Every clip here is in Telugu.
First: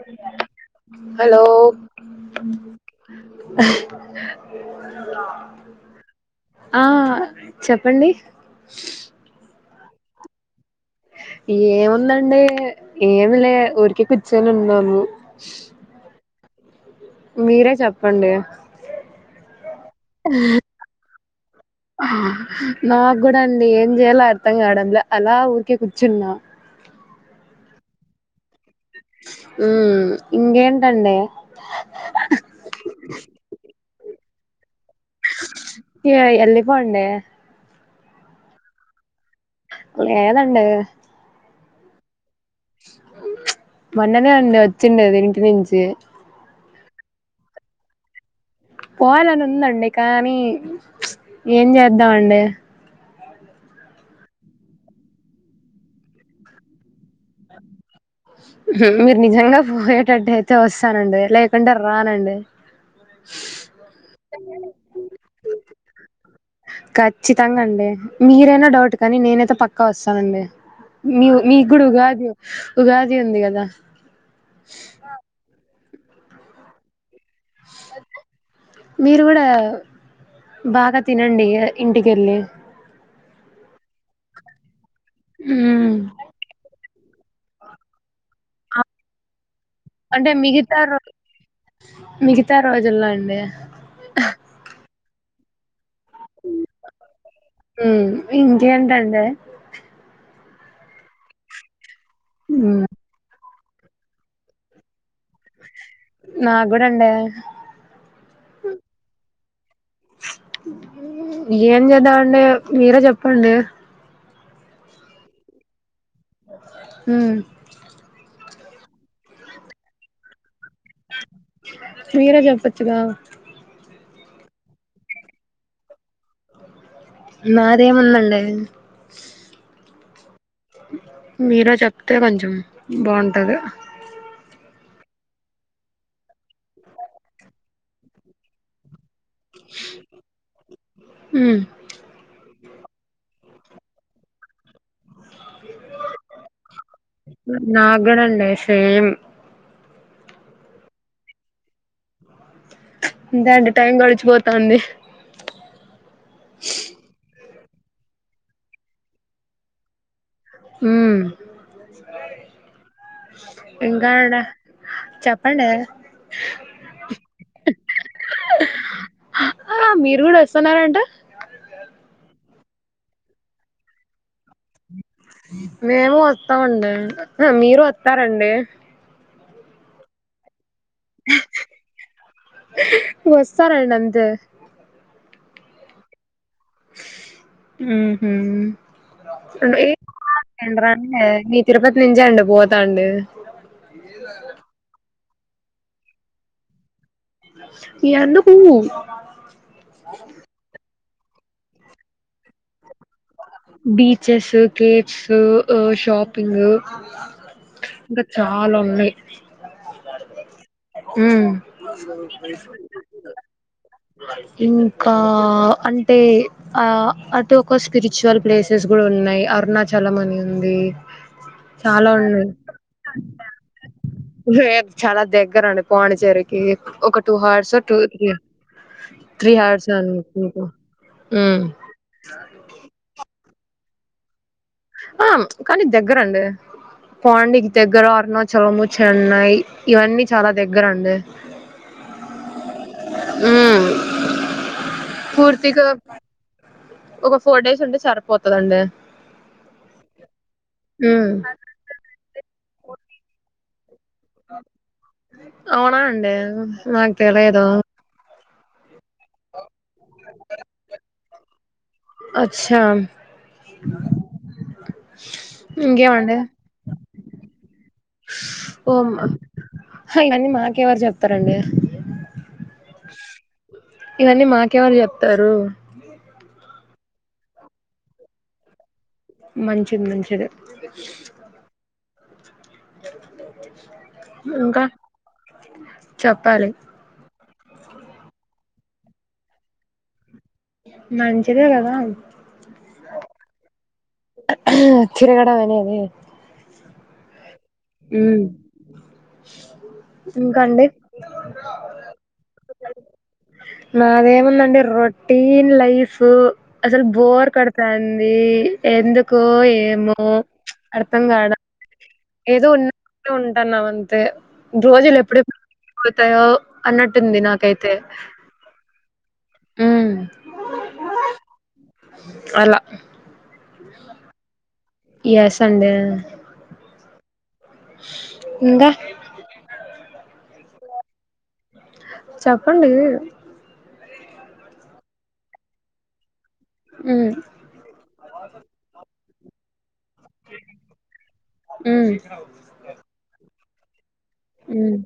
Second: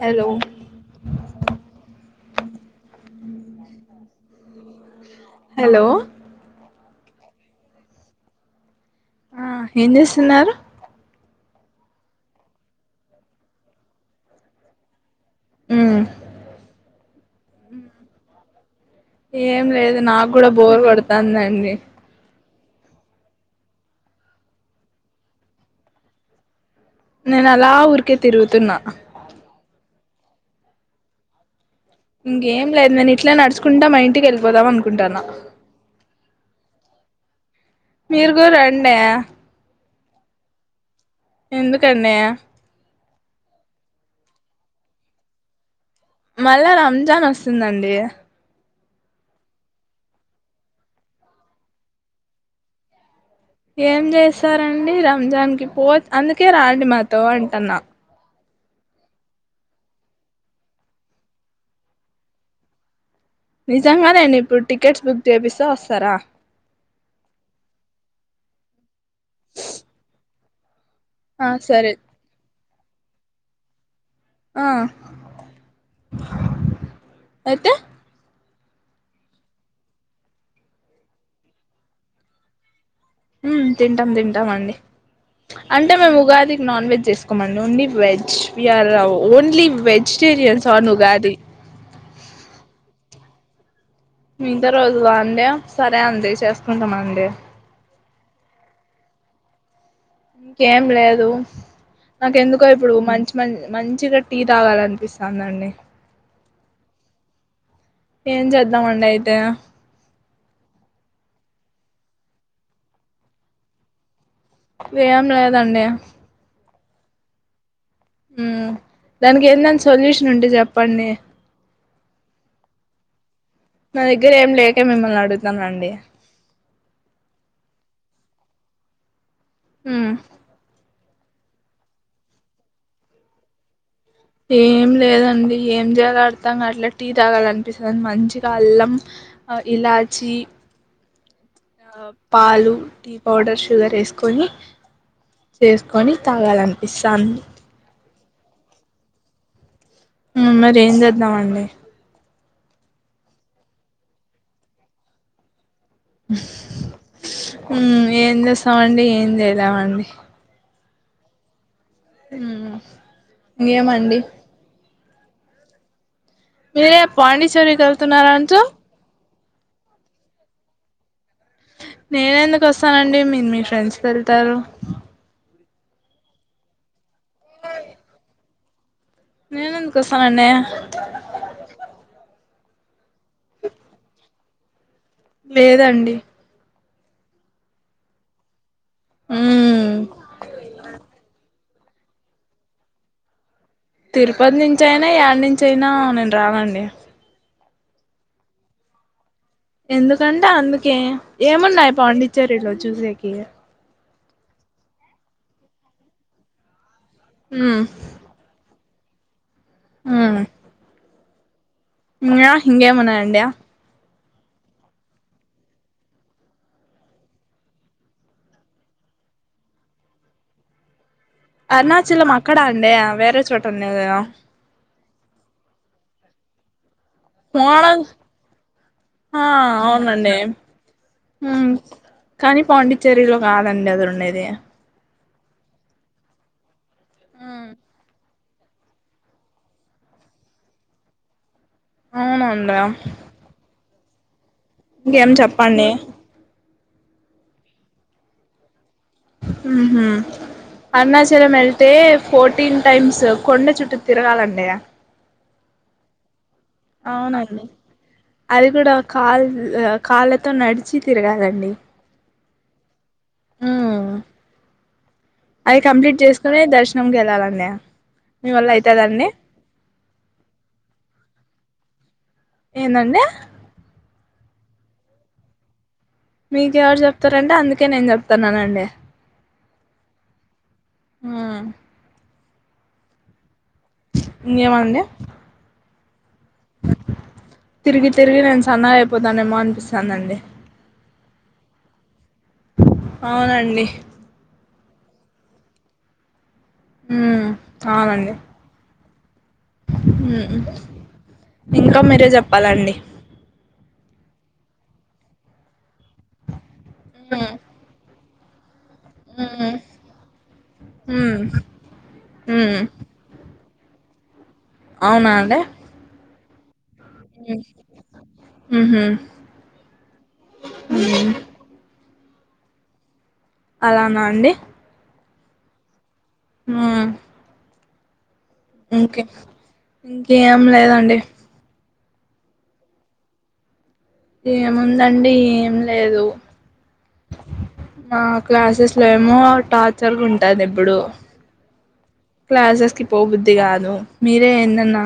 హలో హలో హలో ఆ చెప్పండి ఆ ఏం చేస్తున్నారు ఏముందండి ఏమి లే ఊరికే కూర్చోనీ ఉన్నాము ఉమ్ మీరే చెప్పండి. ఏం లేదు, నాకు కూడా, బోరు, కొడుతు. తన్నేయక్. నిన్నే. నాకు కూడా, అండి, ఏం జెయాలో, అర్థం కావడం లే, అలా ఊరికే, కూర్చున్నా. నేను, అలా ఊరికే, తిరుగుతున్నా. ఉ, ఇంకేంటండి. ఇంకేం లేదు నేను ఇట్లా నడుచుకుంటా మా ఇంటికి, వెళ్ళిపోదాం, అను ఉంటానా. ఎల్లిపోండే. మీరు కూరు రండే. లేదండే. ఎందుకు అండి. మొన్ననేే అండి, వచ్చింది, ఇంటి నుంచి. మళ్ళా, రంజాన్, వస్తుందండి. పోవాలని ఉందండి, కానీ, ఏం జెద్దాం అండి. ఏం, జెస్తారండి., రంజాన్ కి, పో, అందుకే రాండి, మాతో, అంటన్నా. మీరు, నిజంగా పోయేటట్టు అయితే, వొస్తానండి, లేకుంటే రానండి. నిజంగానే, నేను ఇప్పుడు, టికెట్స్ బుక్ చేపిస్తా, వస్తారా. ఖచ్చితంగా అండి మీరైనా డౌట్, కానీ నేనైతే పక్కా, వొస్తానండి. మీ, ఆ మీ కూడా, సరే ఉగాది, ఉగాది ఉంది, కదా. దా. ఆ. ఏటూ. మీరు కూడా, బాగా తినండి., అ ఇంటికి కెళ్ళి ఉమ్, తింటాం, తింటాం అండి. హ్మ్ అంటే, మేము, ఉగాదికి నాన్, వెజ్. చేసుకోమండి, ఓన్లీ వెజ్, విఆర్ ఓన్లీ. అంటే, వెజిటేరియన్స్ మిగతా, ఆన్ రో ఉగాది మిగతా రోజుల్లో, అండి. మీగత, రోజు. అండి, సరే అండి, చేసుకుంటామ అండి. ఉమ్, ఇంకేంటండి. ఇంకేం, లేదు. నాకు, ఎందుకో హ్మ్ ఇప్పుడు, మంచి మన్. మంచిగా, టీ తావాలనిపిస్తుంది. అవునండి, నాకు కూడా అండి ఏం చేద్దామండి, అయితే. ఏం చేద్దామండి, మీరే చెప్పండి. వేయాం లేదా అండి హ దానికి ఎందన్నా సొల్యూషన్ ఉంటే చెప్పండి మీరే చెప్పొచ్చుగా నా దగ్గర ఏం లేక మిమ్మల్ని అడుగుతాంనండి నాదేముందండి హ మీరో చెప్తే కొంచెం బాగుంటుంది ఏం లేదండి ఏం చేయాల అడతాం అట్లా టీ తాగాల అనిపిస్తుంది మంచిగా అల్లం ఇలాయచి హ పాలు టీ పౌడర్ షుగర్ వేసుకొని చేసుకొని తాగాలనిపిస్తాను నాకు కూడా సేమ్ మరి ఏం చేద్దద్దామండి అంతే అండి టైం గడిచిపోతాంది ఏం చేస్తాం అండి ఏం చేయలేమండీ అ ఇంకా ఏమండీ అండి చెప్పండి మీరే పాండేశ్వరి వెళ్తున్నారా అంటు ఆ మీరు కూడా వస్తున్నారంట నేను ఎందుకు వస్తానండి మీ మీ ఫ్రెండ్స్కి వెళ్తారు మేము వస్తామండి మీరు వస్తారండి నేనుందుకోసనన్నే అ వస్తాార అంత లేదండి ఆ ఉమ్, [unintelligible] తిరుపతి నెంజాడి పోతాడి తిరుపతి నుంచి అయినా అ నుంచి అయినా నేను రానండి ఎందుకు ఎందుకంటే అందు కే ఏమున్నాయి పాండిచేరీ లో చూసేకి బీచెస్ కేఫ్స్ షాపింగ్ ఇంకా చాలా ఉన్నాయి ఆ హు యా ఇంకా ఏమున్నాయి అండి ఇంకా అంటే ఆ ద్ దోక స్పిరిచువల్ ప్లేసెస్ కూడా ఉన్నాయి అరుణాచలం అని ఉంది చాలా అరుణాచలం ఉన్నాయి అక్కడ అండే వేరే చోట ఉన్నదా చాలా దగ్గర అండి పాండిచ్చేరికి ఒక టూ హార్స్ మోడల్ ఆ త్రీ హార్స్ అవునండి ఓ హు ఉమ్ కానీ పాండిచేరిలో లో కాదండి అదరుండేది ఆ కానీ దగ్గరండి పాండేకి దగ్గర అరుణ చలము చెన్నై ఇవన్నీ చాలా దగ్గర అండి అవునండి ఇంకేం చెప్పండి పూర్తిగా ఒక ఫోర్ డేస్ ఉంటే సరిపోతదండి మ్ హు ఉమ్ అరుణాచలం వెళ్తే ఫోర్టీన్ టైమ్స్ కొండ చుట్టూ తిరగాలండి అవునా అండి నాకు తెలియదు అవునండి అది కూడా కాల్ కాళ్ళతో నడిచి తిరగాలండి అచ్చా హు అది కంప్లీట్ ఇంకేమండి చేసుకునే దర్శనం కెల్ తరండీ ఓ మ్మ ఆయన్ని నాకెవరు చెప్తారండి ఏందండి ఇవన్నీ మాకేవరు చెప్తారు మీకు ఎవరు చెప్తారంటే అందుకే నేను చెప్తున్నానండి మంచిది మంచిది మ్మ్ ఇంకా ఏవండీ చెప్పాలి తిరిగి తిరిగి నేను సన్న అయిపోతానమో అనిపిస్తాదండి మంచిదే కదా అవునండి తిరగడం అనేది ఉ అవునండి ఇంకా అండి ఉ ఇంకా మీరే చెప్పాలండి నాదేముందండి రొటీన్ లైఫు అసలు బోర్ మ్మ్ కడతా యే ఎందుకో మ్మ్ ఏమో అర్థం కావటం మ్మ్ ఏదో మ్మ్ ఉన్నామంటే ఉన్నాం ఉంటానం అంతే రోజులు అవునా ఎప్పుడెప్పుడు అండి పోతాయో అన్నట్టుంది నాకైతే ఉమ్ ఉ అలా అలానా అండి ఎస్ అండి ఆ ఇంగా ఇంకేం ఇంకేం లేదండి చెప్పండి ఏముందండి ఏం లేదు మ్మ్ మా క్లాసెస్ లో మో టార్ ర్చర్ కుంటది ఇప్పుడు మ్మ్ క్లాసెస్ కి పో బుద్ది ద్ది గాదు మీరే ఏందన్నా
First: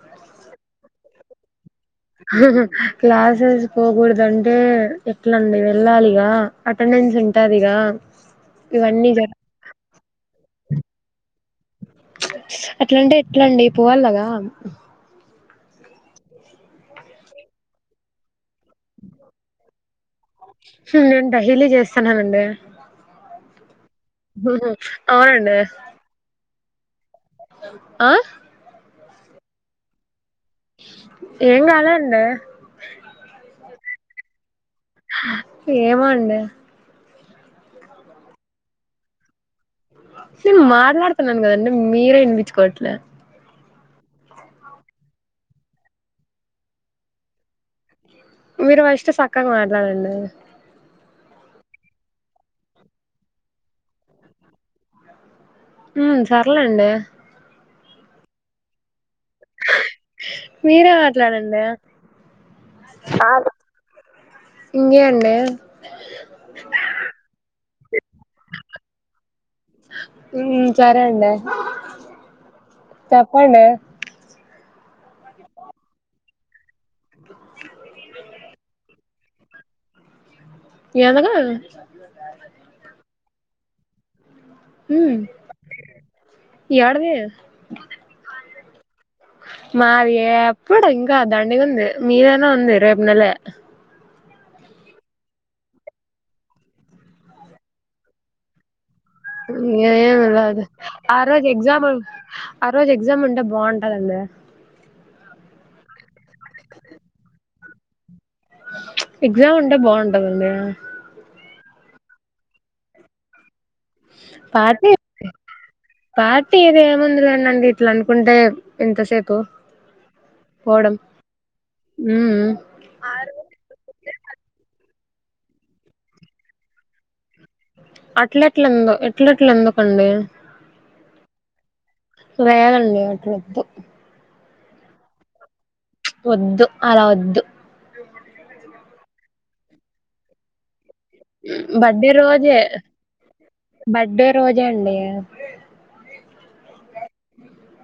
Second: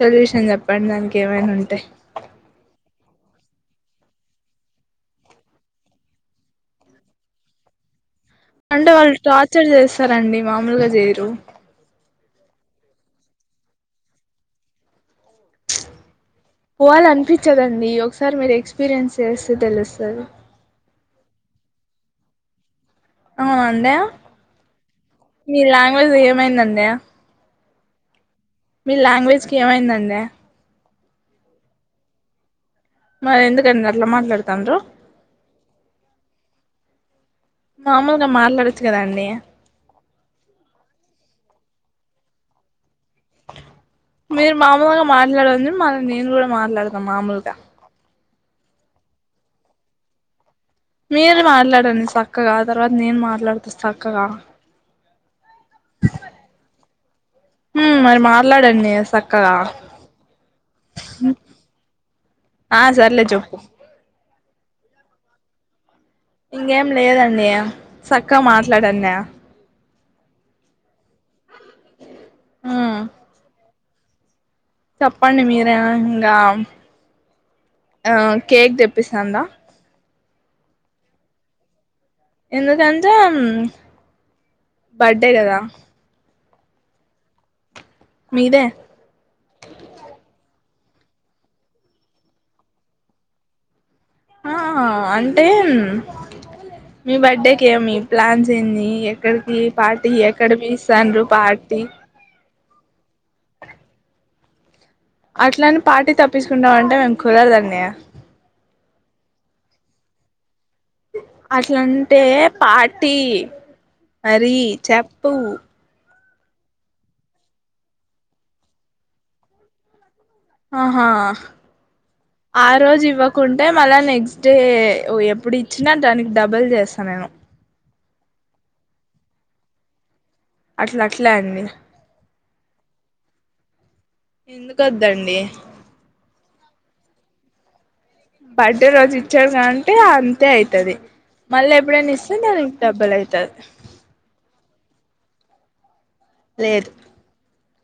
సొల్యూషన్ చెప్పండి దానికి ఏమైనా ఉంటే క్లాసెస్ పోగూడదు అంటే ఎట్లండి ఎళ్ళాలిగా అటెండెన్స్ ఉంటదిగా అంటే వాల్ టార్చర్ చేస్తారండి మాముూలుగా జేయరు అట్లంటే ఎట్లండి పోవాలిగద పోవాలనిపించదండి ఒకసారి మీరు ఎక్స్పీరియన్స్ చేస్తే తెలుస్తది వస్తది నేను డైలీ చేస్తానండి ఆ అండి ఉహు అవునండి నే ఆ మీ లాంగ్వేజ్ కి ఏమైందండి ఏం గాలే అండి, మరి ఎందుకండి అట్లా మాట్లాడుతారు ఏమండీ మామూలుగా మాట్లాడచ్చుగా గదా అండి సిమ్ మాట్లాడతన్న గదండీ, మీరే వినిపించుకోవట్ల మీరు మామూలుగా మాట్లాడండి మరే నేను కూడా మాట్లాడతా మామూలుగా, మీరు ఫస్ట్ సక్కగా మాట్లాడండి మీరు మాట్లాడండి సక్కగా తర్వాత నేను మాట్లాడుతా సక్కగా, మ్మ్ సర్లేండి హుమ్ మరి మాట్లాడండి స క్కగా మీరే మాట్లాడండి ఆ సర్లే చెప్పు ఇంగ్యేండి సక్కగా మాట్లాడు అన్య హుమ్ సరే అండి మ్మ్ చెప్పండి చెప్పండి మీరే ఇంగ ఆ కేక్ తే వినిపిస్తుందా ఎల్గా ఎందుకంటె బర్త్డేగదా యడది ఇదే ఇప్పుడ ఇంకా దాండిగా ఉంది మీదనా ఉంది రేపు నెల ఆ అంటే మీ బర్త్డేకి ఏమి ప్లాన్స్ ఏంది, ఎక్కడికి పార్టీ ఏమి ఎక్కడ లేదు ఆ పిలుస్తాండ్రు రోజు పార్టీ ఎగ్జామ్ ఆ రోజు ఎగ్జామ్ ఉంటే బాగుంటదండి అట్లాని పార్టీ తప్ప తప్పసుకుంటామంటే మేము కుదరదండి నే ఎగ్జామ్ ఉంటే బాగుంటదండి అట్లంటే పార్టీ మరి పార్టీ చేప్పు పార్టీ ఇది ఏముందిలేనండి ఇట్లా అనుకుంటే ఎంతసేపు ఆహా ఉమ్ ఆ రోజు ఇవ్వకుంటే మళ్ళ నెక్స్ట్ డే ఎప్పుడు ఇచ్చినా దానికి డబుల్ చేస్తా నేను అట్లెట్ల [unintelligible] ఎట్లట్ల ఎందుకండి అట్లా అట్లే అండి లేదండి అట్లదు ఎందుకొద్దండి వద్దు అలా వద్దు బర్డే రోజు ఇచ్చాడు కాంటే అంతే ఐతది బర్డే రోజే అయితది బర్డే రోజే అండి లేదు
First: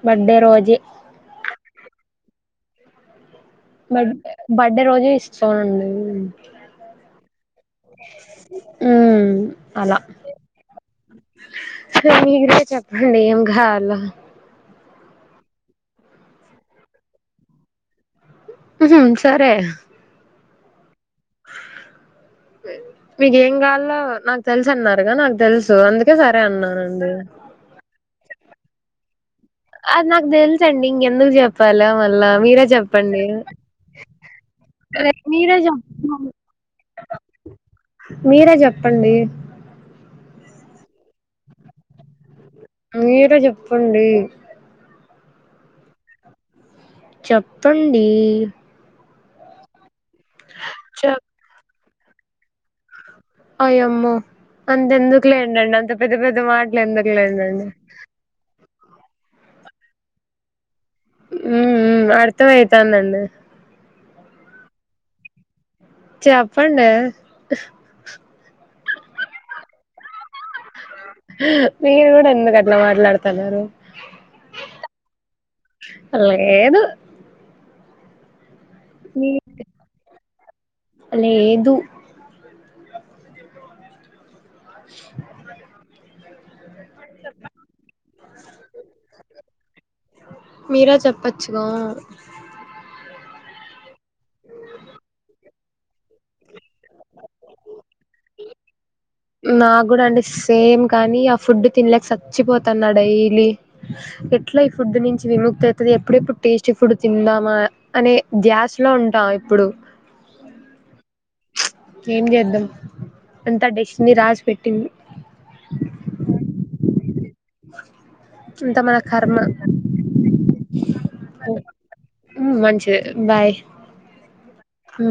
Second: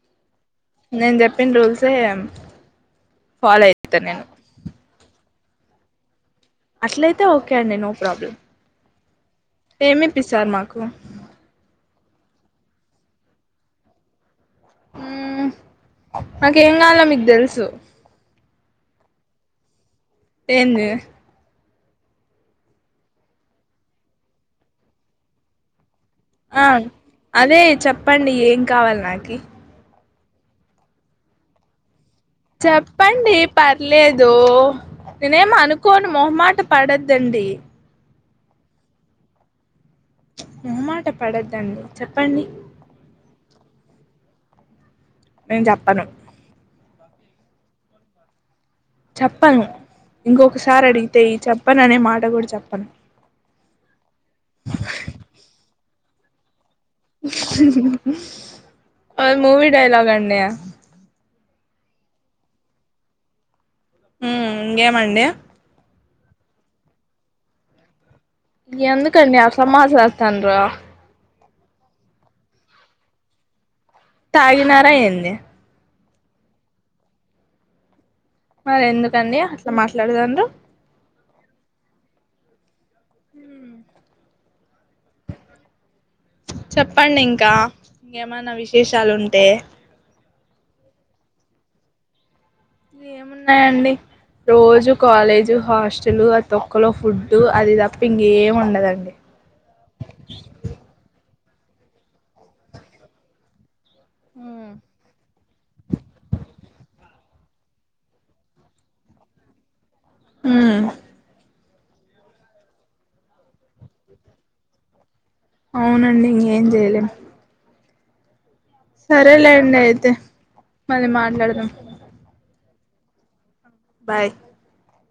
బర్త్డే రోజే నేన్ చెప్పిన్ రూల్ తేమ్ బడ్ బడ్డే రోజే ఇస్ సోనండి అట్లయితే ఓకే అండి నో ప్రాబ్లం మ్మ్ ఏమి ఇప్పి స్తారు మాకు మీ [inaudible] చెప్పండి ఏం కావాలో మ్మ్ నాకేం కావలో మీకు తెలుసు ఊహూ సరే ఏంది మీకేం కావాలో నాకు తెలుసు అన్నారుగా నాకు తెలుసు అందుక్ ఆ అదే చెప్పండి ఏ [unintelligible] కావాలి నాకి అది నాకు తెలుసండి ఇంకెందుకు చెప్పాల చెప్పండి పర్లేదు అదే నేనేం మీరే చెప్ అనుకోను మొహమాటపడద్దండి మీరే చెప్పండి మొహమాటపడద్దండి చెప్పండి మీరే చెప్పండి నేను చెప్పను చెప్పండి చెప్పను ఇంకొకసారి అడిగితే ఈ చెప్ ప్పననే మాట కూడా చెప్పను అయ్యమ్మో అంతెందుకులేడండి అంత పెద్ద పెద్దమాట [unintelligible] అది మూవీ డైలాగ్ అండీ హు అర్థం అయితంది అండి హు ఇంగేమండి. చెప్పండి. ఎందుకండీ అట్ల మాట్లాడుతండ్రు మీరు కూడా ఎందుకు అట్లా మాట్లాడుతున్నారు. తాగినారా ఏంది లేదు మరి మీ ఎందుకండి అట్లా మాట్లాడుతాండ్రు లేదు [unintelligible] చెప్పండి ఇంకా ఇంకేమనా విశేషాలు ఉంటే మీరె చెప్పచ్చుగా ఇ ఏమున్నాయండి రోజు కాలేజు హాస్టల్ ఆ తొక్కలో ఫుడ్ అది తప్ప ఇంకేము ఉండదండి నా కూడా అంటే సేమ్ కానీ ఆ ఫుడ్ తినలేక సచ్చిపోతున్నా డైలీ ఉ ఎట్లా ఈ ఫుడ్ నుంచి విముక్తి అవుతది ఎప్పుడెప్పుడు టేస్టీ ఫుడ్ తిందా మా అనే ధ్యాసలో ఉంటాం ఎప్పుడు హు ఏం చేద్దాం అంతా డెస్ట్ని రాసి పెట్టింది. అవునండి ఇంకేం చేయలేం [inaudible] కర్మ సరేలేండి అయితే మళ్ళీ మాట్లాడదాం. తే బాయ్ బాయ్ హు